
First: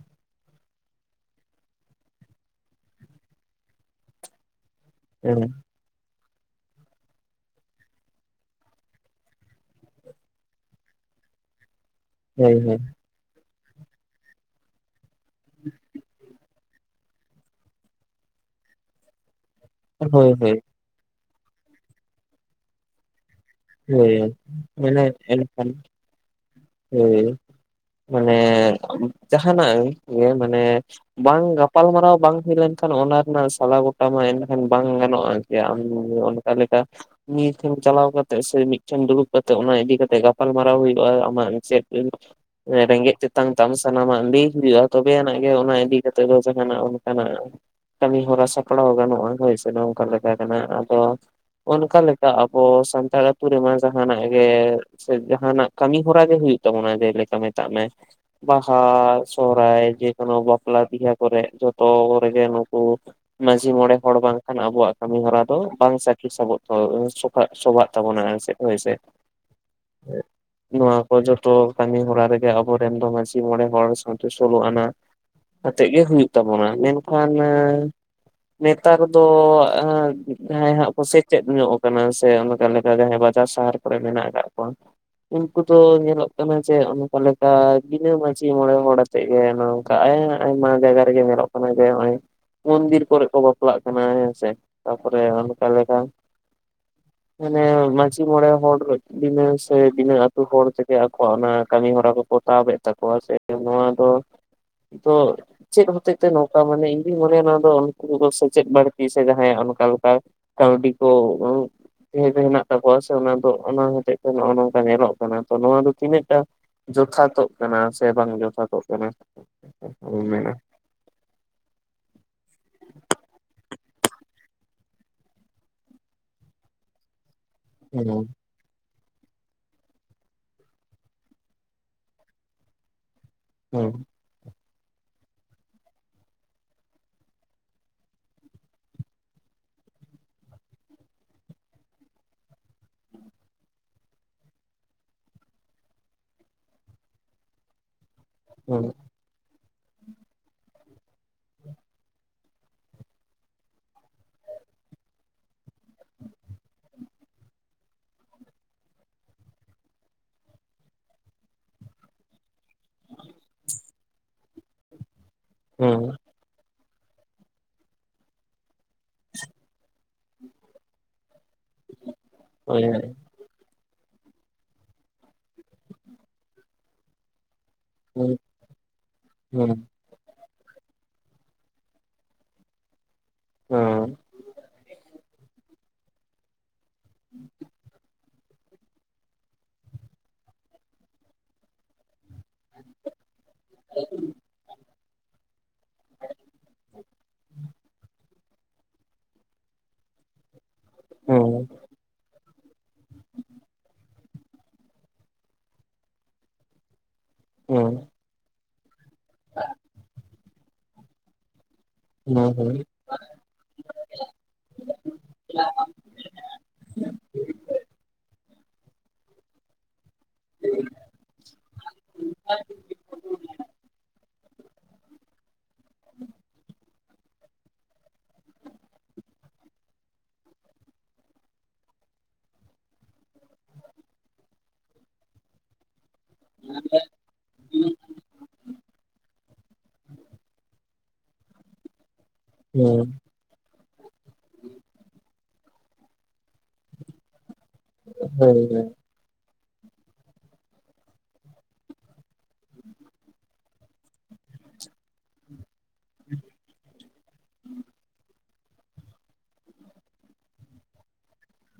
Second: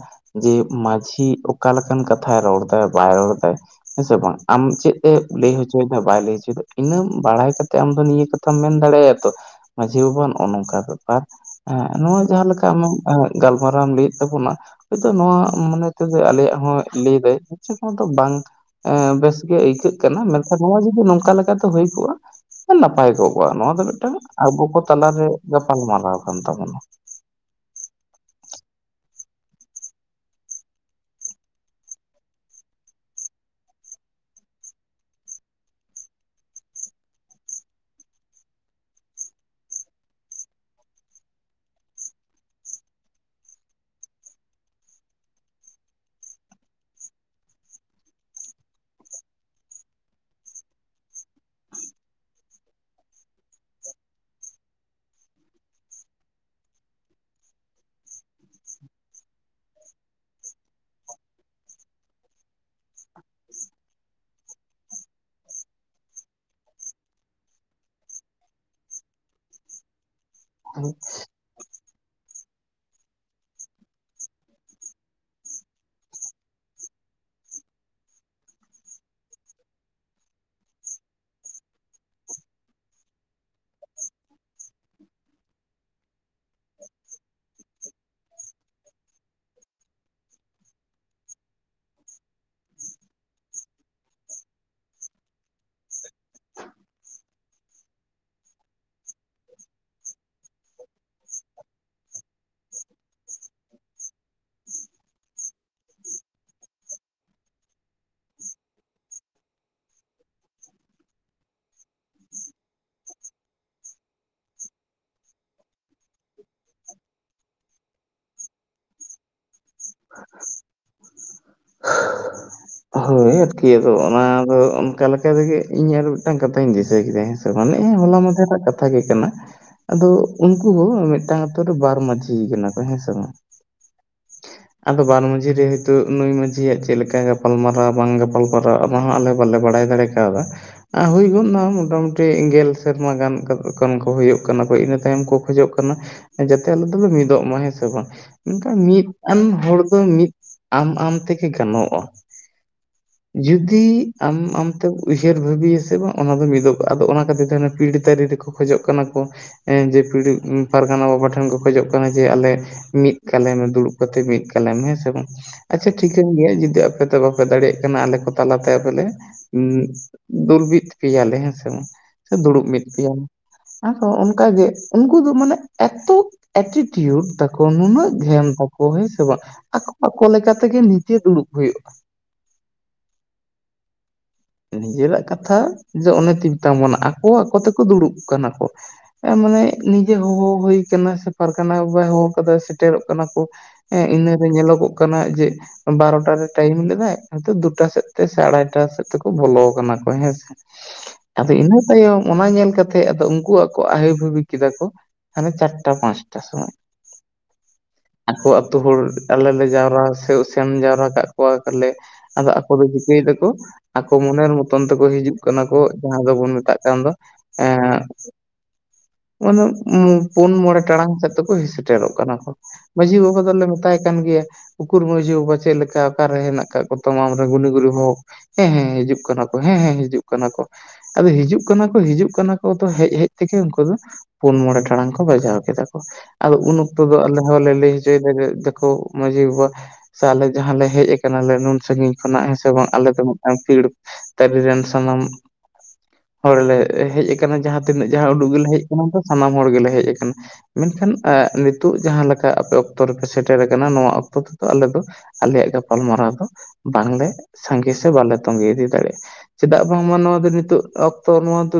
ᱡᱮ ᱢᱟᱺᱡᱷᱤ ᱚᱠᱟᱞᱮᱠᱟᱱ ᱠᱟᱛᱷᱟᱭ ᱨᱚᱲ ᱮᱫᱟ ᱵᱟᱭ ᱨᱚᱲ ᱫᱟᱭ ᱦᱮᱸᱥᱮ ᱵᱟᱝ ᱟᱢ ᱪᱮᱫ ᱦᱮᱸ ᱞᱟᱹᱭ ᱦᱚᱪᱚᱭᱮᱫᱟ ᱵᱟᱭ ᱞᱟᱹᱭ ᱦᱚᱪᱚᱭᱮᱫᱟ ᱤᱱᱟᱹ ᱵᱟᱲᱟᱭ ᱠᱟᱛᱮ ᱟᱢ ᱫᱚ ᱱᱤᱭᱟᱹ ᱠᱟᱛᱷᱟᱢ ᱢᱮᱱ ᱫᱟᱲᱮᱟᱭᱟ ᱛᱚ ᱢᱟᱺᱡᱷᱤ ᱵᱟᱵᱟ ᱱᱚᱜᱼᱚ ᱱᱚᱝᱠᱟ ᱵᱮᱯᱟᱨ ᱦᱮᱸ ᱱᱚᱣᱟ ᱡᱟᱦᱟᱸ ᱦᱳᱭ ᱞᱮᱠᱟ ᱦᱳᱭ ᱟᱢᱟᱜ ᱜᱟᱞᱢᱟᱨᱟᱣ ᱮᱢ ᱞᱟᱹᱭᱮᱫ ᱛᱟᱵᱚᱱᱟ ᱦᱟᱭᱛᱚ ᱱᱚᱣᱟ ᱢᱚᱱᱮ ᱛᱮᱫᱚ ᱟᱞᱮᱭᱟᱜ ᱦᱚᱸ ᱞᱟᱹᱭ ᱫᱟᱭ ᱵᱟᱝ ᱵᱮᱥ ᱜᱮ ᱟᱹ ᱪᱤᱠᱟᱟᱹᱜ ᱠᱟᱱᱟ ᱦᱳᱭ ᱦᱳᱭ ᱢᱮᱱᱠᱷᱟᱱ ᱱᱚᱣᱟ ᱡᱩᱫᱤ ᱱᱚᱝᱠᱟ ᱞᱮᱠᱟᱛᱮ ᱦᱩᱭ ᱠᱚᱜᱼᱟ ᱱᱟᱯᱟᱭ ᱠᱚᱜᱚᱜᱼᱟ ᱱᱚᱣᱟ ᱢᱤᱫᱴᱟᱝ ᱦᱳᱭ ᱟᱵᱚ ᱠᱚ ᱢᱟᱱᱮ ᱛᱟᱞᱟᱨᱮ ᱜᱟᱯᱟᱞ ᱢᱟᱨᱟᱨᱟᱣ ᱠᱟᱱ ᱛᱟᱵᱚᱱᱟ ᱦᱮᱸ ᱢᱟᱱᱮ ᱡᱟᱦᱟᱱᱟᱜ ᱜᱮ ᱢᱟᱱᱮ ᱵᱟᱝ ᱜᱟᱯᱟᱞᱢᱟᱨᱟᱣ ᱵᱟᱝ ᱦᱩᱭ ᱞᱮᱱᱠᱷᱟᱱ ᱚᱱᱟ ᱨᱮᱱᱟᱜ ᱥᱟᱞᱟ ᱜᱚᱴᱟ ᱢᱟ ᱮᱱᱠᱷᱟᱱ ᱵᱟᱝ ᱜᱟᱱᱚᱜᱼᱟ ᱟᱢ ᱛᱮ ᱞᱮᱠᱟ ᱱᱤᱭᱟᱹ ᱴᱷᱮᱱ ᱪᱟᱞᱟᱣ ᱠᱟᱛᱮ ᱥᱮ ᱢᱤᱫᱴᱷᱮᱱ ᱫᱩᱲᱩᱵ ᱠᱟᱛᱮᱫ ᱚᱱᱟ ᱤᱫᱤ ᱠᱟᱛᱮᱜ ᱜᱟᱯᱟᱞ ᱢᱟᱨᱟᱨᱟᱣ ᱦᱩᱭᱩᱜᱼᱟ ᱟᱢᱟᱜ ᱪᱮᱫ ᱨᱮᱸᱜᱮᱡ ᱛᱮᱛᱟᱝ ᱛᱟᱢ ᱥᱟᱱᱟᱢᱟᱜ ᱞᱟᱹᱭ ᱦᱩᱭᱩᱜᱼᱟ ᱛᱚᱵᱮ ᱟᱱᱟᱜ ᱜᱮ ᱚᱱᱟ ᱤᱫᱤ ᱠᱟᱛᱮᱜ ᱫᱚ ᱡᱟᱦᱱᱟᱜ ᱚᱱᱠᱟᱱᱟᱜ ᱠᱟᱹᱢᱤᱦᱚᱨᱟ ᱥᱟᱯᱲᱟᱣ ᱜᱟᱱᱚᱜᱼᱟ ᱦᱳᱭ ᱥᱮ ᱱᱚᱝᱠᱟ ᱞᱮᱠᱟ ᱠᱟᱱᱟ ᱟᱫᱚ ᱚᱱᱠᱟ ᱞᱮᱠᱟ ᱟᱵᱚ ᱥᱟᱱᱛᱟᱲ ᱟᱹᱛᱩ ᱨᱮᱢᱟ ᱡᱟᱦᱟᱱᱟᱜ ᱜᱮ ᱥᱮ ᱡᱟᱦᱟᱱᱟᱜ ᱠᱟᱹᱢᱤ ᱦᱚᱨᱟ ᱜᱮ ᱦᱩᱭᱩᱜ ᱛᱟᱵᱚᱱᱟ ᱡᱮᱞᱮᱠᱟ ᱢᱮᱛᱟᱜ ᱢᱮ ᱵᱟᱦᱟ ᱥᱚᱦᱦᱟᱭ ᱡᱮᱠᱳᱱᱳ ᱵᱟᱯᱞᱟ ᱵᱤᱦᱟᱹ ᱠᱚᱨᱮ ᱡᱚᱛᱚ ᱠᱚᱨᱮᱜᱮ ᱱᱩᱠᱩ ᱢᱟᱺᱡᱷᱤ ᱢᱚᱬᱮ ᱦᱚᱲ ᱵᱟᱝᱠᱷᱟᱱ ᱟᱵᱚᱣᱟᱜ ᱠᱟᱹᱢᱤ ᱦᱚᱨᱟ ᱫᱚ ᱵᱟᱝ ᱪᱟᱹᱠᱤ ᱥᱟᱵᱚᱜ ᱛᱟ ᱥᱟᱜ ᱥᱚᱵᱟᱜ [inaudible] ᱦᱩᱭᱥᱮ ᱱᱚᱣᱟ ᱠᱚ ᱡᱚ ᱡᱚᱛᱚ ᱠᱟᱹᱢᱤ ᱦᱚᱨᱟ ᱨᱮᱜᱮ ᱟᱵᱚᱨᱮᱱ ᱫᱚ ᱢᱟᱺᱡᱷᱤ ᱢᱚᱬᱮ ᱦᱚᱲ ᱥᱟᱶᱛᱮ ᱥᱳᱞᱳ ᱟᱱᱟ ᱟᱛᱮᱜᱮ ᱦᱩᱭᱩᱜ ᱛᱟᱵᱚᱱᱟ ᱢᱮᱱᱠᱷᱟᱱ ᱱᱮᱛᱟᱨ ᱫᱚ ᱡᱟᱦᱟᱸᱭ ᱦᱟᱸᱜ ᱠᱚ ᱥᱮᱪᱮᱫ ᱧᱚᱜ ᱠᱟᱱᱟ ᱥᱮ ᱚᱱᱟᱠᱟ ᱵᱟᱡ ᱥᱟᱦᱟᱨ ᱠᱚᱨᱮ ᱢᱮᱱᱟᱜ ᱠᱟᱜ ᱠᱚᱭᱟ ᱩᱱᱠᱩ ᱫᱚ ᱧᱮᱞᱚᱜ ᱠᱟᱱᱟ ᱡᱮ ᱚᱱᱠᱟ ᱞᱮᱠᱟ ᱵᱤᱱᱟᱹ ᱢᱟᱹᱡᱷᱤ ᱢᱚᱬᱮ ᱦᱚᱬᱮ ᱮᱫ ᱜᱮ ᱱᱚᱝᱠᱟ ᱟᱭᱢᱟ ᱡᱟᱭᱜᱟ ᱨᱮᱜᱮ ᱧᱮᱞᱚᱜ ᱠᱟᱱᱟ ᱡᱮ ᱱᱚᱜᱼᱚᱭ ᱢᱩᱱᱫᱤᱨ ᱠᱚᱨᱮ ᱠᱚ ᱵᱟᱯᱞᱟᱜ ᱠᱟᱱᱟ ᱦᱮᱸᱥᱮ ᱛᱟ ᱯᱚᱨᱮ ᱚᱱᱠᱟ ᱞᱮᱠᱟ ᱢᱟᱱᱮ ᱢᱟᱺᱡᱷᱤ ᱢᱚᱬᱮ ᱦᱚᱲ ᱵᱤᱱᱟᱹ ᱥᱮ ᱵᱤᱱᱟᱹ ᱟᱹᱛᱩ ᱦᱚᱲ ᱛᱮᱜᱮ ᱟᱠᱚᱣᱟᱜ ᱚᱱᱟ ᱠᱟᱹᱢᱤ ᱦᱚᱨᱟ ᱠᱚ ᱯᱚᱛᱟᱣᱵ ᱮᱫ ᱠᱚᱣᱟ ᱛᱟᱠᱚᱣᱟ ᱥᱮ ᱱᱚᱣᱟ ᱫᱚ ᱪᱮᱫ ᱦᱚᱛᱮᱡ ᱛᱮ ᱱᱚᱝᱠᱟ ᱢᱟᱱᱮ ᱤᱧ ᱫᱩᱧ ᱢᱚᱱᱮᱭᱟ ᱚᱱᱟ ᱫᱚ ᱩᱱᱠᱩ ᱥᱮᱪᱮᱫ ᱵᱟᱹᱲᱛᱤ ᱥᱮ ᱡᱟᱦᱟᱸᱭᱟᱜ ᱚᱱᱠᱟ ᱞᱮᱠᱟ ᱠᱟᱹᱣᱰᱤ ᱠᱚ ᱦᱮᱱᱟᱜ ᱛᱟᱠᱚᱣᱟ ᱥᱮ ᱚᱱᱟ ᱫᱚ ᱚᱱᱟ ᱦᱚᱛᱮᱡ ᱛᱮ ᱱᱚᱜ ᱚᱭ ᱱᱚᱝᱠᱟ ᱧᱮᱞᱚᱜ ᱠᱟᱱᱟ ᱛᱚ ᱱᱚᱣᱟ ᱫᱚ ᱛᱤᱱᱟᱹᱜ‌ ᱴᱟ ᱡᱚᱛᱷᱟᱛ ᱛᱚᱜ ᱠᱟᱱᱟ ᱥᱮ ᱵᱟᱝ ᱡᱚᱛᱷᱟᱛ ᱛᱚᱜ ᱠᱟᱱᱟ ᱢᱮᱱᱟ [unintelligible] ᱟᱫᱚ ᱚᱱᱟᱫᱚ ᱚᱱᱠᱟ ᱞᱮᱠᱟ ᱛᱮᱜᱮ ᱤᱧ ᱟᱨ ᱢᱤᱫᱴᱟᱝ ᱠᱟᱛᱷᱟᱧ ᱫᱤᱥᱟᱹ ᱠᱮᱫᱟ ᱢᱟᱱᱮ ᱦᱩᱸ ᱦᱚᱞᱟ ᱢᱟᱫᱷᱮᱨᱟᱹᱜ ᱠᱟᱛᱷᱟ ᱜᱮ ᱠᱟᱱᱟ ᱟᱫᱚ ᱩᱱᱠᱩ ᱦᱚᱸ ᱢᱤᱫᱴᱟᱝ ᱟᱛᱳ ᱨᱮ ᱵᱟᱨ ᱢᱟᱹᱡᱷᱤ ᱠᱟᱱᱟ ᱠᱚ ᱦᱮᱸ ᱥᱮ ᱵᱟᱝ ᱦᱮᱸ ᱟᱫᱚ ᱵᱟᱨ ᱢᱟᱺᱡᱷᱤ ᱨᱮ ᱦᱚᱭᱛᱳ ᱱᱩᱭ ᱢᱟᱡᱷᱤᱭᱟᱜ ᱪᱮᱫ ᱞᱮᱠᱟ ᱜᱟᱯᱟᱞ ᱢᱟᱨᱟᱣ ᱵᱟᱝ ᱜᱟᱯᱟᱞ ᱜᱟᱯᱟᱞ ᱢᱟᱨᱟᱣ ᱚᱱᱟ ᱦᱚᱸ ᱟᱞᱮ ᱵᱟᱞᱮ ᱵᱟᱲᱟᱭ ᱫᱟᱲᱮ ᱠᱟᱣᱫᱟ ᱟᱨ ᱦᱩᱭ ᱜᱚᱫ ᱮᱱᱟ ᱢᱚᱴᱟᱢᱩᱴᱤ ᱜᱮᱞ ᱥᱮᱨᱢᱟ ᱜᱟᱱ ᱠᱚ ᱦᱩᱭᱩᱜ ᱠᱟᱱᱟ ᱠᱚ ᱤᱱᱟᱹ ᱛᱟᱭᱚᱢ ᱠᱚ ᱠᱷᱚᱡᱚᱜ ᱠᱟᱱᱟ ᱡᱟᱛᱮ ᱟᱞᱮ ᱫᱚᱞᱮ ᱢᱤᱫᱚᱜ ᱢᱟ ᱦᱮᱸ ᱥᱮ ᱵᱟᱝ ᱢᱮᱱᱠᱷᱟᱱ ᱦᱩᱸ ᱢᱤᱫ ᱟᱱ ᱦᱚᱲ ᱫᱚ ᱢᱤᱫ ᱟᱢ ᱟᱢ ᱛᱮᱜᱮ ᱜᱟᱱᱚᱜᱼᱟ ᱡᱩᱫᱤ ᱟᱢ ᱟᱢ ᱛᱮᱢ ᱩᱭᱦᱟᱹᱨ ᱵᱷᱟᱹᱵᱤᱭᱟ ᱥᱮ ᱵᱟᱝ ᱚᱱᱟ ᱫᱚ ᱢᱤᱫᱚᱜᱼᱟ ᱟᱫᱚ ᱚᱱᱟ ᱠᱷᱟᱹᱛᱤᱨ ᱛᱮ ᱯᱤᱲ ᱛᱟᱹᱨᱮ ᱨᱮᱠᱚ ᱠᱷᱚᱡᱚᱜ ᱠᱟᱱᱟ ᱠᱚ ᱡᱮ ᱯᱤᱲ ᱯᱟᱨᱜᱟᱱᱟ ᱵᱟᱵᱟ ᱴᱷᱮᱱ ᱠᱚ ᱠᱷᱚᱡᱚᱜ ᱠᱟᱱᱟ ᱡᱮ ᱟᱞᱮ ᱢᱤᱫ ᱠᱟᱞᱮ ᱢᱮ ᱫᱩᱲᱩᱵ ᱠᱟᱛᱮ ᱢᱤᱫ ᱠᱟᱞᱮᱢᱮ ᱦᱮᱸᱥᱮ ᱵᱟᱝ ᱟᱪ ᱪᱷᱟ ᱦᱩᱸ ᱴᱷᱤᱠᱟᱹᱱ ᱜᱤᱭᱟ ᱡᱩᱫᱤ ᱟᱯᱮ ᱛᱮ ᱵᱟᱯᱮ ᱫᱟᱲᱮᱭᱟᱜ ᱟᱞᱮ ᱠᱚ ᱛᱟᱞᱟᱛᱮ ᱛᱟᱦᱮᱞᱮ ᱫᱩᱞᱵᱤᱛ ᱯᱮᱭᱟᱞᱮ ᱦᱮᱸ ᱥᱮ ᱵᱟᱝ ᱥᱮ ᱫᱩᱲᱩᱵ ᱦᱳᱭ ᱢᱤᱫ ᱦᱳᱭ ᱯᱮᱭᱟᱞᱮ ᱟᱨᱦᱚ ᱚᱱᱠᱟᱜ ᱜᱮ ᱩᱱᱠᱩ ᱫᱚ ᱢᱟᱱᱮ ᱮᱛᱚ ᱮᱴᱤᱴᱤᱭᱩᱴ ᱛᱟᱠᱚ ᱱᱩᱱᱟᱹᱜ ᱦᱩᱸ ᱜᱷᱮᱢ ᱛᱟᱠᱚ ᱦᱮᱸ ᱥᱮ ᱵᱟᱝ ᱦᱩᱸ ᱟᱠᱚ ᱟᱠᱚ ᱞᱮᱠᱟ ᱞᱮᱠᱟᱛᱮᱜᱮ ᱱᱤᱡᱮ ᱫᱩᱲᱩᱵ ᱦᱩᱭᱩᱜᱼᱟ ᱦᱮᱸ ᱱᱤᱡᱮᱨᱟᱜ ᱠᱟᱛᱷᱟ ᱡᱮ ᱚᱱᱮ ᱛᱚᱧ ᱢᱮᱛᱟᱢ ᱠᱟᱱᱟ ᱟᱠᱚ ᱟᱠᱚ ᱛᱮᱠᱚ ᱫᱩᱲᱩᱵ ᱠᱟᱱᱟ ᱠᱚ ᱮ ᱢᱟᱱᱮ ᱱᱤᱡᱮ ᱦᱚ ᱦᱚ ᱦᱩᱭ ᱠᱟᱱᱟ ᱥᱮ ᱯᱟᱨᱽᱜᱟᱱᱟ ᱵᱟᱵᱟᱭ ᱦᱚ ᱦᱚ ᱥᱮᱴᱮᱨᱚᱜ ᱠᱟᱱᱟ ᱠᱚ ᱦᱮᱸ ᱤᱱᱟᱹᱨᱮ ᱧᱮᱞᱚᱜᱚᱜ ᱠᱟᱱᱟ ᱡᱮ ᱵᱟᱨᱚᱴᱟ ᱨᱮ ᱴᱟᱭᱤᱢ ᱞᱮᱫᱟᱭ ᱦᱚᱭᱛᱚ ᱫᱩᱴᱟ ᱥᱮᱫ ᱛᱮ ᱥᱮ ᱟᱲᱟᱭᱴᱟ ᱥᱮᱫ ᱛᱮᱠᱚ ᱵᱚᱞᱚ ᱠᱟᱱᱟ ᱠᱚ ᱦᱮᱸᱥᱮ ᱦᱩᱸ ᱟᱫᱚ ᱤᱱᱟᱹ ᱛᱟᱭᱚᱢ ᱚᱱᱟ ᱧᱮᱞ ᱠᱟᱛᱮ ᱛᱮ ᱟᱫᱚ ᱩᱝᱠᱩᱣᱟᱜ ᱠᱚ ᱟᱭᱤ ᱵᱷᱟᱵᱤ ᱠᱮᱫᱟ ᱠᱚ ᱦᱟᱱᱮ ᱪᱟᱨᱴᱟ ᱯᱟᱸᱪᱴᱟ ᱥᱚᱢᱚᱭ ᱦᱩᱸ ᱟᱠᱚ ᱟᱹᱛᱩ ᱦᱚᱲ ᱟᱞᱮ ᱞᱮ ᱡᱟᱣᱨᱟ ᱥᱮ ᱥᱮᱱ ᱡᱟᱣᱨᱟ ᱠᱟᱜ ᱠᱚᱣᱟᱞᱮ ᱦᱩᱸ ᱟᱫᱚ ᱟᱠ ᱫᱚ‌ ᱡᱩᱫᱤ [unintelligible] ᱠᱚ ᱟᱠᱚ ᱢᱚᱱᱮᱨ ᱢᱚᱛᱚᱱ ᱛᱮᱠᱚ ᱦᱤᱡᱩᱜ ᱠᱟᱱᱟ ᱠᱚ ᱡᱟᱦᱟᱸ ᱫᱚᱵᱚᱱ ᱢᱮᱛᱟᱜ ᱠᱟᱱ ᱫᱚ ᱮᱸ ᱢᱟᱱᱮ ᱯᱩᱱ ᱢᱚᱬᱮ ᱴᱟᱲᱟᱝ ᱥᱮᱫ ᱛᱮᱠᱚ ᱦᱮᱡ ᱥᱮᱴᱮᱨᱚᱜ ᱠᱟᱱᱟ ᱠᱚ ᱢᱟᱺᱡᱷᱤ ᱵᱟᱵᱟ ᱫᱚᱞᱮ ᱢᱮᱛᱟᱭ ᱠᱟᱱ ᱜᱮᱭᱟ ᱩᱠᱩᱨ ᱢᱟᱺᱡᱷᱤ ᱵᱟᱵᱟ ᱪᱮᱫ ᱞᱮᱠᱟ ᱚᱠᱟᱨᱮ ᱦᱮᱱᱟᱜ ᱠᱟᱜ ᱠᱚ ᱛᱟᱢᱟ ᱟᱢᱨᱮᱱ ᱜᱩᱱᱤ ᱜᱩᱨᱩ ᱦᱚᱲ ᱦᱮᱸ ᱦᱮᱸ ᱦᱤᱡᱩᱜ ᱠᱟᱱᱟ ᱠᱚ ᱦᱮᱸ ᱦᱮᱸ ᱦᱤᱡᱩᱜ ᱠᱟᱱᱟ ᱠᱚ ᱟᱫᱚ ᱦᱤᱡᱩᱜ ᱠᱟᱱᱟ ᱠᱚ ᱦᱤᱡᱩᱜ ᱠᱟᱱᱟ ᱠᱚ ᱦᱮᱡ ᱦᱮᱡ ᱛᱮᱜᱮ ᱩᱱᱠᱩ ᱫᱚ ᱯᱩᱱ ᱢᱚᱬᱮ ᱴᱟᱲᱟᱝ ᱠᱚ ᱵᱟᱡᱟᱣ ᱠᱮᱫᱟ ᱠᱚ ᱟᱫᱚ ᱩᱱ ᱚᱠᱛᱚ ᱫᱚ ᱟᱞᱮ ᱦᱚᱸᱞᱮ ᱞᱟᱹᱭ ᱦᱚᱪᱚᱭ ᱫᱟ ᱡᱮ ᱫᱮᱠᱷᱚ ᱢᱺᱡᱷᱤ ᱵᱟᱵᱟ ᱥᱮ ᱟᱞᱮ ᱡᱟᱦᱟᱸᱞᱮ ᱦᱮᱡ ᱟᱠᱟᱱᱟᱞᱮ ᱱᱩᱱ ᱥᱟᱺᱜᱤᱧ ᱠᱷᱚᱱᱟᱜ ᱦᱮᱸ ᱥᱮ ᱵᱟᱝ ᱦᱩᱸ ᱟᱞᱮ ᱫᱚ ᱯᱷᱤᱲ ᱛᱟᱹᱨᱤ ᱨᱤᱱ ᱥᱟᱱᱟᱢ ᱦᱚᱲ ᱞᱮ ᱦᱮᱡ ᱟᱠᱟᱱᱟ ᱡᱟᱦᱟᱸ ᱛᱤᱱᱟᱹᱜ ᱡᱟᱦᱟᱸ ᱩᱰᱩ ᱦᱳᱭ ᱜᱮᱞᱮ ᱦᱮᱡ ᱦᱳᱭ ᱠᱟᱱᱟ ᱛᱚ ᱥᱟᱱᱟᱢ ᱦᱚᱲ ᱜᱮᱞᱮ ᱦᱮᱡ ᱟᱠᱟᱱᱟ ᱢᱮᱱᱠᱷᱟᱱ ᱱᱤᱛᱚᱜ ᱡᱟᱦᱟᱸ ᱞᱮᱠᱟ ᱟᱯᱮ ᱚᱠᱛᱚ ᱨᱮᱯᱮ ᱥᱮᱴᱮᱨ ᱠᱟᱹᱱᱟ ᱱᱚᱣᱟ ᱚᱠᱛᱚ ᱛᱮᱫᱚ ᱟᱞᱮ ᱫᱚ ᱟᱞᱮᱭᱟᱜ ᱜᱟᱯᱟᱞᱢᱟᱨᱟᱣ ᱫᱚ ᱵᱟᱝᱞᱮ ᱥᱟᱸᱜᱮ ᱥᱮ ᱵᱟᱞᱮ ᱛᱚᱝᱜᱮ ᱤᱫᱤ ᱫᱟᱲᱮᱭᱟᱜᱼᱟ ᱪᱮᱫᱟᱜ ᱵᱟᱝᱢᱟ ᱱᱚᱣᱟ ᱫᱚ ᱱᱤᱛᱚᱜ ᱚᱠᱛᱚ ᱱᱚᱣᱟ ᱫᱚ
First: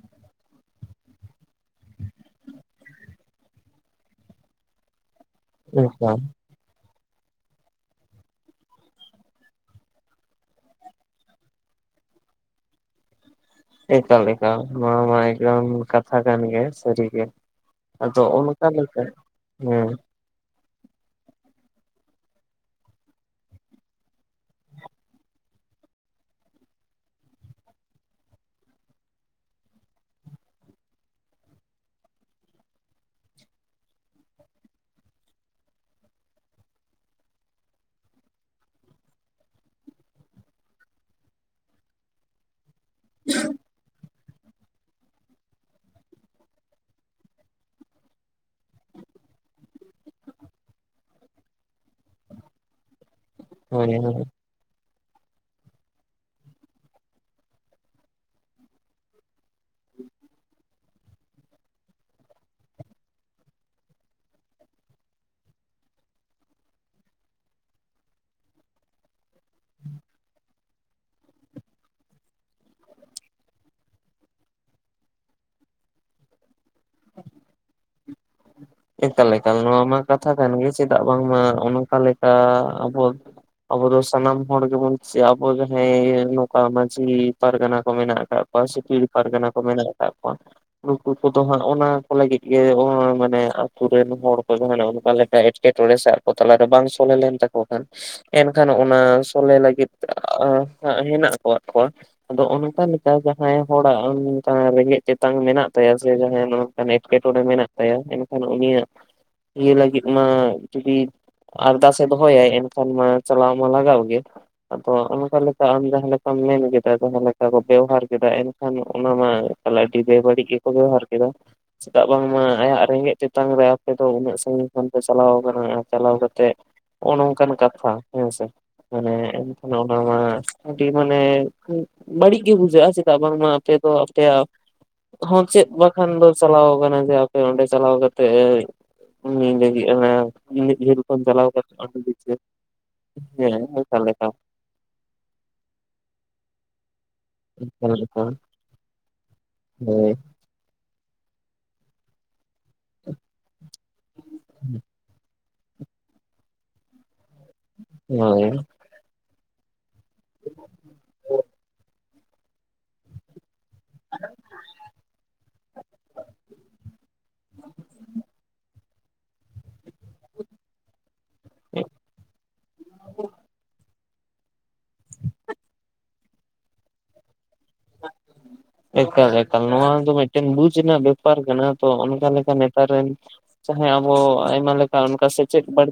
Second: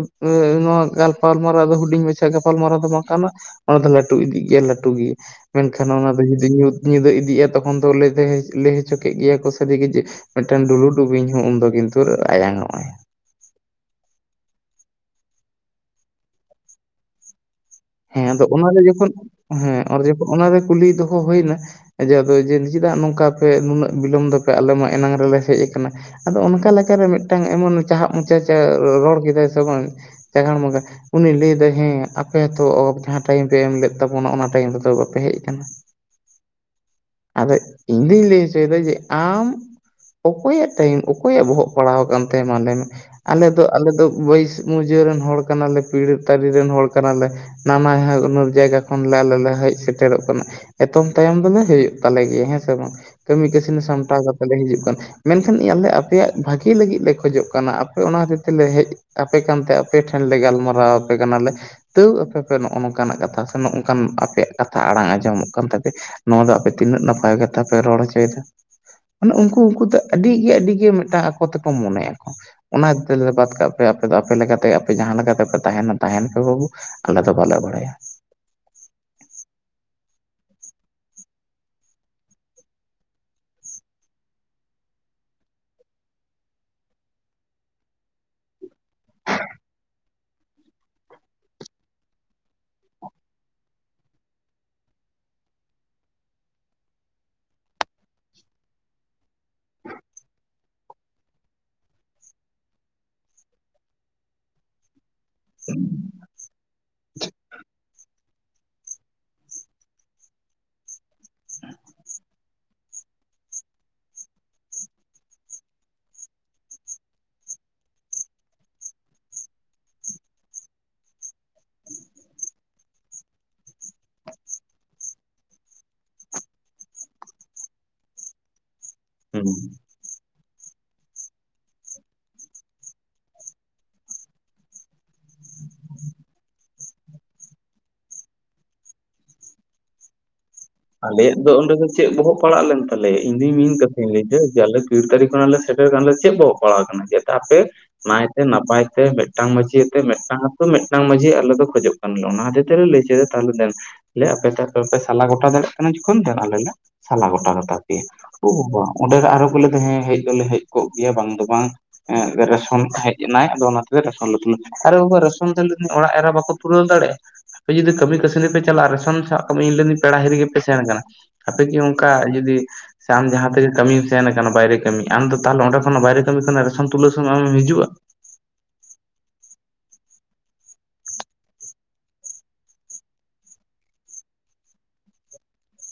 ᱱᱚᱣᱟ ᱜᱟᱯᱟᱞᱢᱟᱨᱟᱣ ᱫᱚ ᱦᱩᱰᱤᱧ ᱢᱟᱪ ᱜᱟᱯᱟᱞᱢᱟᱨᱟᱣ ᱫᱚ ᱵᱟᱝ ᱠᱟᱱᱟ ᱚᱱᱟ ᱫᱚ ᱞᱟᱹᱴᱩ ᱤᱫᱤᱜ ᱜᱮᱭᱟ ᱞᱟᱹᱴᱩ ᱜᱤ ᱢᱮᱱᱠᱷᱟᱱ ᱚᱱᱟ ᱮᱠᱟᱞ ᱫᱚ ᱡᱩᱫᱤ ᱧᱩᱛ ᱧᱤᱫᱟᱹ ᱤᱫᱤᱜᱼᱟ ᱛᱚᱠᱷᱚᱱ ᱫᱚ ᱞᱟᱹᱭ ᱫᱟᱭ ᱞᱟᱹᱭ ᱦᱚᱪᱚ ᱠᱮᱫ ᱜᱮᱭᱟ ᱠᱚ ᱥᱟᱹᱨᱤᱜᱮ ᱡᱮ ᱢᱤᱫᱴᱟᱝ ᱰᱩᱞᱩᱰᱩᱤᱧ ᱦᱮᱸ ᱩᱱ ᱫᱚ ᱠᱤᱱᱛᱩ ᱟᱭᱟᱝᱚᱜ-ᱟᱭ ᱮᱠᱟᱞ ᱮᱠᱟᱞ ᱱᱚᱣᱟ ᱢᱟ ᱮᱠᱟᱞ ᱠᱟᱛᱷᱟ ᱠᱟᱱ ᱜᱮᱭᱟ ᱥᱟᱹᱨᱤ ᱜᱮ ᱦᱮᱸ ᱟᱫᱚ ᱚᱱᱠᱟ ᱚᱱᱟᱨᱮ ᱞᱮᱠᱟ ᱡᱚᱠᱷᱚᱱ ᱦᱮᱸ ᱟᱨ ᱡᱚᱠᱷᱚᱱ ᱚᱱᱟᱨᱮ ᱠᱩᱞᱤ ᱫᱚᱦᱚ ᱦᱩᱭᱱᱟ ᱡᱮᱫᱚ ᱡᱮ ᱪᱮᱫᱟᱜ ᱱᱚᱝᱠᱟᱯᱮ ᱱᱩᱱᱟᱹᱜ ᱵᱤᱞᱚᱢ ᱫᱟᱯᱮ ᱟᱞᱮ ᱢᱟ ᱮᱱᱟᱝ ᱨᱮᱞᱮ ᱦᱮᱡ ᱠᱟᱱᱟ ᱟᱫᱚ ᱚᱱᱠᱟ ᱞᱮᱠᱟᱨᱮ ᱢᱤᱫᱴᱟᱝ ᱮᱢᱚᱱ ᱪᱟᱦᱟᱵᱽ ᱢᱚᱪᱟ ᱪᱟᱭ ᱨᱚᱲ ᱠᱮᱫᱟᱭ ᱥᱮ ᱵᱟᱝ ᱪᱟᱜᱟᱲ ᱢᱳᱪᱟ ᱩᱱᱤ ᱞᱮᱹᱭᱫᱟᱭ ᱦᱮᱸ ᱟᱯᱮ ᱛᱚ ᱡᱟᱦᱟᱸ ᱴᱟᱭᱤᱢ ᱯᱮ ᱮᱢ ᱞᱮᱫ ᱛᱟᱵᱚᱱᱟ ᱚᱱᱟ ᱴᱟᱭᱤᱢ ᱨᱮᱫᱚ ᱵᱟᱯᱮ ᱦᱮᱡ ᱠᱟᱱᱟ ᱟᱫᱚ ᱤᱫ ᱫᱩᱧ ᱞᱟ. ᱭ ᱦᱚᱪᱚᱭᱮᱫᱟ ᱡᱮ ᱟᱢ ᱚᱠᱚᱭᱟᱜ ᱴᱟᱭᱤᱢ ᱚᱠᱚᱭᱟᱜ ᱵᱚᱦᱚᱜ ᱯᱟᱲᱟᱣ ᱟᱠᱟᱱ ᱛᱟᱭᱟ ᱢᱟ ᱞᱮᱭ ᱢᱮ ᱟᱞᱮ ᱫᱚ ᱟᱞᱮ ᱫᱚ ᱵᱟᱹᱭᱤᱥ ᱢᱩᱡᱟᱹ ᱨᱮᱱ ᱦᱚᱲ ᱠᱟᱱᱟᱞᱮ ᱯᱤᱲᱦᱤ ᱛᱟᱹᱨᱤ ᱨᱮᱱ ᱦᱚᱲ ᱠᱟᱱᱟ ᱞᱮ ᱚᱱᱟ ᱢᱟ ᱦᱮᱸ ᱩᱢᱩᱠ ᱡᱟᱭᱜᱟ ᱠᱷᱚᱱ ᱟᱞᱮ ᱞᱮ ᱦᱮᱡ ᱥᱮᱴᱮᱨᱚᱜ ᱠᱟᱱᱟ ᱮᱛᱚᱢ ᱛᱟᱭᱚᱢ ᱫᱚᱢᱮ ᱦᱳᱭᱳᱜ ᱛᱟᱞᱮ ᱜᱮᱭᱟ ᱦᱮᱸᱥᱮ ᱵᱟᱝ ᱠᱟᱹᱢᱤ ᱠᱟᱹᱥᱱᱤ ᱦᱳᱭ ᱦᱳᱭ ᱥᱟᱢᱴᱟᱣ ᱠᱟᱛᱮ ᱞᱮ ᱦᱤᱡᱩᱜ ᱠᱟᱱᱟ ᱢᱮᱱᱠᱷᱟᱱ ᱟᱞᱮ ᱟᱯᱮᱭᱟᱜ ᱵᱷᱟᱜᱤ ᱞᱟᱹᱜᱤᱫ ᱞᱮ ᱠᱷᱚᱡᱚᱜ ᱠᱟᱱᱟ ᱟᱯᱮ ᱚᱱᱟ ᱦᱚᱛ ᱛᱮᱞᱮ ᱦᱮᱡ ᱟᱯᱮ ᱠᱟᱱᱛᱮ ᱟᱯᱮᱴᱷᱮᱱ ᱞᱮ ᱜᱟᱞᱢᱟᱨᱟᱣ ᱟᱯᱮ ᱠᱟᱱᱟᱞᱮ ᱛᱟᱹᱣ ᱟᱯᱮ ᱟᱯᱮ ᱱᱚᱜᱼᱚ ᱱᱚᱝᱠᱟᱱᱟᱜ ᱠᱟᱛᱷᱟ ᱥᱮ ᱱᱚᱜ ᱱᱚᱝᱠᱟᱱ ᱟᱯᱮᱭᱟᱜ ᱠᱟᱛᱷᱟ ᱟᱲᱟᱝ ᱟᱸᱡᱚᱢᱚᱜ ᱠᱟᱱ ᱛᱟᱯᱮᱭᱟ ᱱᱚᱣᱟ ᱫᱚ ᱟᱯᱮ ᱛᱤᱱᱟᱹᱜ ᱱᱟᱯᱟᱭ ᱠᱟᱛᱷᱟ ᱯᱮ ᱨᱚᱲ ᱦᱚᱪᱚᱭᱮᱫᱟ ᱩᱱᱠᱩ ᱩᱱᱠᱩ ᱫᱚ ᱟᱹᱰᱤ ᱜᱮ ᱟᱹᱰᱤ ᱜᱮ ᱢᱤᱫᱴᱟᱝ ᱟᱠᱚ ᱛᱮᱠᱚ ᱢᱚᱱᱮᱜ ᱟᱠᱚ ᱚᱱᱟ ᱛᱮᱫᱚ ᱵᱟᱫ ᱠᱟᱜ ᱯᱮ ᱟᱯᱮ ᱟᱯᱮ ᱞᱮᱠᱟᱛᱮ ᱟᱯᱮ ᱡᱟᱦᱟᱸ ᱞᱮᱠᱟᱛᱮ ᱯᱮ ᱛᱟᱦᱮᱱᱟ ᱛᱟᱦᱮᱸᱱ ᱯᱮ ᱵᱟᱹᱵᱩ ᱟᱞᱮ ᱫᱚ ᱵᱟᱞᱮ ᱵᱟᱲᱟᱭᱟ ᱮᱱᱠᱟ ᱞᱮᱠᱟ ᱱᱚᱣᱟ ᱢᱟ ᱠᱟᱛᱷᱟ ᱠᱟᱱ ᱜᱮ ᱪᱮᱫᱟᱜ ᱵᱟᱝᱢᱟ ᱚᱱᱠᱟ ᱞᱮᱠᱟ ᱟᱵᱚ ᱟᱵᱚ ᱫᱚ ᱥᱟᱱᱟᱢ ᱦᱚᱲ ᱜᱮᱵᱚᱱ ᱪᱼᱟ ᱟᱵᱚ ᱡᱟᱦᱟᱸᱭ ᱱᱚᱝᱠᱟ ᱢᱟᱺᱡᱷᱤ ᱯᱟᱨᱜᱟᱱᱟ ᱠᱚ ᱢᱮᱱᱟᱜ ᱟᱠᱟᱫ ᱯᱟ ᱥᱮ [unintelligible] ᱠᱟᱨᱜᱟᱱᱟ ᱠᱚ ᱢᱮᱱᱟᱜ ᱠᱟᱜ ᱠᱚᱣᱟ ᱱᱩᱠᱩ ᱠᱚᱫᱚ ᱦᱟᱸᱜ ᱚᱱᱟ ᱠᱚ ᱞᱟᱹᱜᱤᱫ ᱜᱮ ᱢᱟᱱᱮ ᱟᱹᱛᱩ ᱨᱮᱱ ᱦᱚᱲ ᱠᱚ ᱡᱟᱦᱟᱱᱟᱜ ᱚᱱᱠᱟ ᱞᱮᱠᱟ ᱮᱴᱠᱮᱴᱚᱬᱮ ᱥᱮ ᱟᱠᱚ ᱛᱟᱞᱟᱨᱮ ᱵᱟᱝ ᱥᱚᱞᱮ ᱞᱮᱱ ᱛᱟᱠᱚ ᱠᱷᱟᱱ ᱮᱱᱠᱷᱟᱱ ᱚᱱᱟ ᱥᱚᱞᱦᱮ ᱞᱟᱹᱜᱤᱫ [unintelligible] ᱦᱮᱱᱟᱜ ᱠᱚᱫ ᱠᱚᱣᱟ ᱟᱫᱚ ᱚᱱᱠᱟ ᱞᱮᱠᱟ ᱡᱟᱦᱟᱸᱭ ᱦᱚᱲᱟᱜ ᱚᱱᱠᱟ ᱨᱮᱸᱜᱮᱡ ᱪᱮᱛᱟᱝ ᱢᱮᱱᱟᱜ ᱛᱟᱭᱟ ᱥᱮ ᱡᱟᱦᱟᱸᱭ ᱱᱚᱝᱠᱟᱱ ᱮᱸᱴᱠᱮᱴᱚᱬᱮ ᱢᱮᱱᱟᱜ ᱛᱟᱭᱟ ᱟᱱ ᱩᱱᱤᱭᱟᱜ ᱤᱭᱟᱹ ᱞᱟᱹᱜᱤᱫ ᱢᱟ ᱡᱩᱫᱤ ᱟᱨᱫᱟᱥ ᱮ ᱫᱚᱦᱚᱭᱟᱭ ᱮᱱᱟᱼᱼ ᱠᱷᱟᱱ ᱢᱟ ᱪᱟᱞᱟᱣ ᱢᱟ ᱞᱟᱜᱟᱜ ᱜᱮ ᱟᱫᱚ ᱚᱱᱠᱟ ᱞᱮᱠᱟ ᱟᱢ ᱡᱟᱦᱟᱸ ᱞᱮᱠᱟᱢ ᱢᱮᱱ ᱠᱮᱫᱟ ᱡᱟᱦᱟᱸ ᱞᱮᱠᱟ ᱠᱚ ᱵᱮᱣᱦᱟᱨ ᱠᱮᱫᱟ ᱮᱱᱠᱷᱟᱱ ᱚᱱᱟ ᱢᱟ ᱛᱟᱦᱚᱞᱮ ᱟᱹᱰᱤ ᱵᱮᱵᱟᱹᱲᱤᱡ ᱜᱮᱠᱚ ᱵᱮᱵᱚᱦᱟᱨ ᱠᱮᱫᱟ ᱪᱮᱫᱟᱜ ᱵᱟᱝᱢᱟ ᱟᱭᱟᱜ ᱨᱮᱸᱜᱮᱡ ᱛᱮᱛᱟᱝ ᱨᱮ ᱟᱯᱮ ᱫᱚ ᱩᱱᱟᱹᱜ ᱥᱟᱺᱜᱤᱧ ᱠᱷᱚᱱ ᱯᱮ ᱪᱟᱞᱟᱣ ᱟᱠᱟᱱᱟ ᱪᱟᱞᱟᱣ ᱠᱟᱛᱮ ᱱᱚᱜᱼᱚ ᱱᱚᱝᱠᱟᱱ ᱠᱟᱛᱷᱟ ᱦᱮᱸᱥᱮ ᱢᱟᱱᱮ ᱦᱩᱸ ᱮᱱᱠᱷᱟᱱ ᱵᱟᱝ ᱟᱹᱰᱤ ᱢᱟᱱᱮ ᱵᱟᱹᱲᱤᱡ ᱜᱮ ᱵᱩᱡᱷᱟᱹᱜᱼᱟ ᱪᱮᱫᱟᱜ ᱵᱟᱝᱢᱟ ᱟᱯᱮ ᱫᱚ ᱟᱯᱮᱭᱟᱜ ᱦᱚᱸ ᱪᱮᱫ ᱵᱟᱠᱷᱟᱱ ᱫᱚ ᱪᱟᱞᱟᱣ ᱠᱟᱱᱟ ᱡᱮ ᱟᱯᱮ ᱚᱸᱰᱮ ᱪᱟᱞᱟᱣ ᱛᱮ ᱟᱡ ᱩᱱᱤ ᱞᱟ. ᱜᱤᱫ ᱦᱚᱸ [unintelligible] ᱟᱞᱮᱭᱟᱜ ᱫᱚ ᱚᱸᱰᱮ ᱫᱚ ᱪᱮᱫ ᱵᱚᱦᱚᱜ ᱯᱟᱲᱟᱜ ᱞᱮᱱ ᱛᱟᱞᱮᱭᱟ ᱤᱧ ᱫᱩᱧ ᱦᱮᱸ ᱢᱮᱱ ᱮᱠᱟᱞ ᱠᱟᱛᱷᱟᱧ ᱞᱟᱹᱭ ᱮᱠᱟᱞ ᱡᱮ ᱟᱞᱮ ᱠᱤᱲ ᱛᱟᱹᱨᱤ ᱠᱷᱚᱱᱟᱜ ᱞᱮ ᱥᱮᱴᱮᱨ ᱠᱷᱚᱱᱟᱜ ᱞᱮ ᱥᱮᱴᱮᱨ ᱠᱟᱱᱟᱞᱮ ᱪᱮᱫ ᱵᱚ ᱯᱟᱲᱟᱣ ᱟᱠᱟᱱᱟ ᱪᱮᱫ ᱛᱟᱯᱮ ᱮᱠᱟᱞ ᱱᱟᱭ ᱮᱠᱟᱞ ᱛᱮ ᱱᱟᱯᱟᱭ ᱛᱮ ᱢᱤᱫᱴᱟᱝ ᱢᱟᱺᱡᱷᱤ ᱛᱮ ᱦᱳᱭ ᱢᱤᱫᱴᱟᱝ ᱢᱤᱫᱴᱟᱝ ᱢᱟᱡᱷᱤ ᱟᱞᱮ ᱫᱚ ᱠᱷᱚᱡᱚᱜ ᱠᱟᱱᱟᱞᱮ ᱚᱱᱟ ᱞᱮ ᱞᱟᱹᱭᱪᱚᱭᱟ ᱛᱟᱦᱚᱞᱮ ᱫᱮᱱ ᱟᱯᱮ ᱥᱟᱞᱟ ᱜᱚᱴᱟ ᱫᱟᱲᱮᱭᱟᱜ ᱠᱟᱱᱟ ᱡᱚᱠᱷᱚᱱ ᱫᱮ ᱟᱞᱮ ᱞᱮ ᱥᱟᱞᱟ ᱜᱚᱴᱟ ᱠᱟ ᱛᱟᱯᱮᱭᱟ ᱦᱳᱭ ᱳ ᱵᱟᱵᱟ ᱚᱸᱰᱮ ᱫᱚ ᱟᱨᱦᱚ ᱠᱚ ᱞᱟ. ᱭ ᱠᱮᱫᱟ ᱦᱮᱸ ᱦᱮᱡ ᱫᱚᱞᱮ ᱦᱮᱡ ᱠᱚᱜ ᱜᱮᱭᱟ ᱵᱟᱝ ᱫᱚ ᱵᱟᱝ ᱮ ᱨᱮᱥᱚᱱ ᱦᱮᱡ ᱮᱱᱟᱭ ᱟᱫᱚ ᱟᱞᱮ ᱨᱮᱥᱚᱱ ᱞᱮ ᱛᱩᱞᱟ. ᱣ ᱠᱮᱫᱟ ᱟᱨᱮ ᱵᱟᱵᱟ ᱨᱮᱥᱚᱱ ᱛᱩᱞᱟ. ᱣ ᱨᱤᱱᱤᱡ ᱚᱲᱟᱜ ᱮᱨᱟ ᱵᱟᱠᱚ ᱛᱩᱞᱟᱹᱣ ᱫᱟᱲᱮᱭᱟᱜᱼᱟ ᱟᱯᱮ ᱡᱩᱫᱤ ᱠᱟᱹᱢᱤ ᱠᱟᱹᱥᱱᱤ ᱯᱮ ᱪᱟᱞᱟᱜᱼᱟ ᱨᱮᱥᱚᱱ ᱪᱷᱟᱼᱼ ᱛᱚᱵᱮ ᱤᱧ ᱞᱟ. ᱱᱤᱧ ᱯᱮᱲᱟ ᱦᱤᱨᱤᱜ ᱜᱮᱯᱮ ᱥᱮᱱ ᱟᱠᱟᱱᱟ ᱟᱯᱮ ᱠᱤ ᱚᱱᱠᱟ ᱡᱩᱫᱤ ᱥᱮ ᱟᱢ ᱡᱟᱦᱟᱸ ᱛᱮᱜᱮ ᱠᱟᱹᱢᱤ ᱥᱮᱱ ᱠᱟᱱᱟ ᱵᱟᱭᱨᱮ ᱠᱟᱹᱢᱤ ᱟᱢᱫᱚ ᱛᱟᱦᱚᱞᱚ ᱚᱸᱰᱮ ᱠᱷᱚᱱ ᱵᱟᱭᱨᱮ ᱠᱟᱹᱢᱤ ᱠᱷᱚᱱᱟᱜ ᱨᱮᱥᱚᱱ ᱛᱩᱞᱟᱹᱣ ᱥᱚᱢᱚᱭ ᱟᱢᱮᱢ ᱦᱤᱡᱩᱜᱼᱟ ᱮᱠᱟᱞ ᱮᱠᱟᱞ ᱱᱚᱣᱟ ᱫᱚ ᱢᱤᱫᱴᱮᱱ ᱵᱩᱡᱽ ᱨᱮᱱᱟᱜ ᱵᱮᱯᱟᱨ ᱠᱟᱱᱟ ᱛᱚ ᱚᱱᱠᱟ ᱞᱮᱠᱟ ᱱᱮᱛᱟᱨ ᱨᱮᱱ ᱪᱟᱦᱮᱸ ᱟᱵᱚ ᱟᱭᱢᱟ ᱞᱮᱠᱟ ᱚᱱᱠᱟ ᱥᱮᱪᱮᱫ ᱵᱟᱹᱲᱛᱼᱼ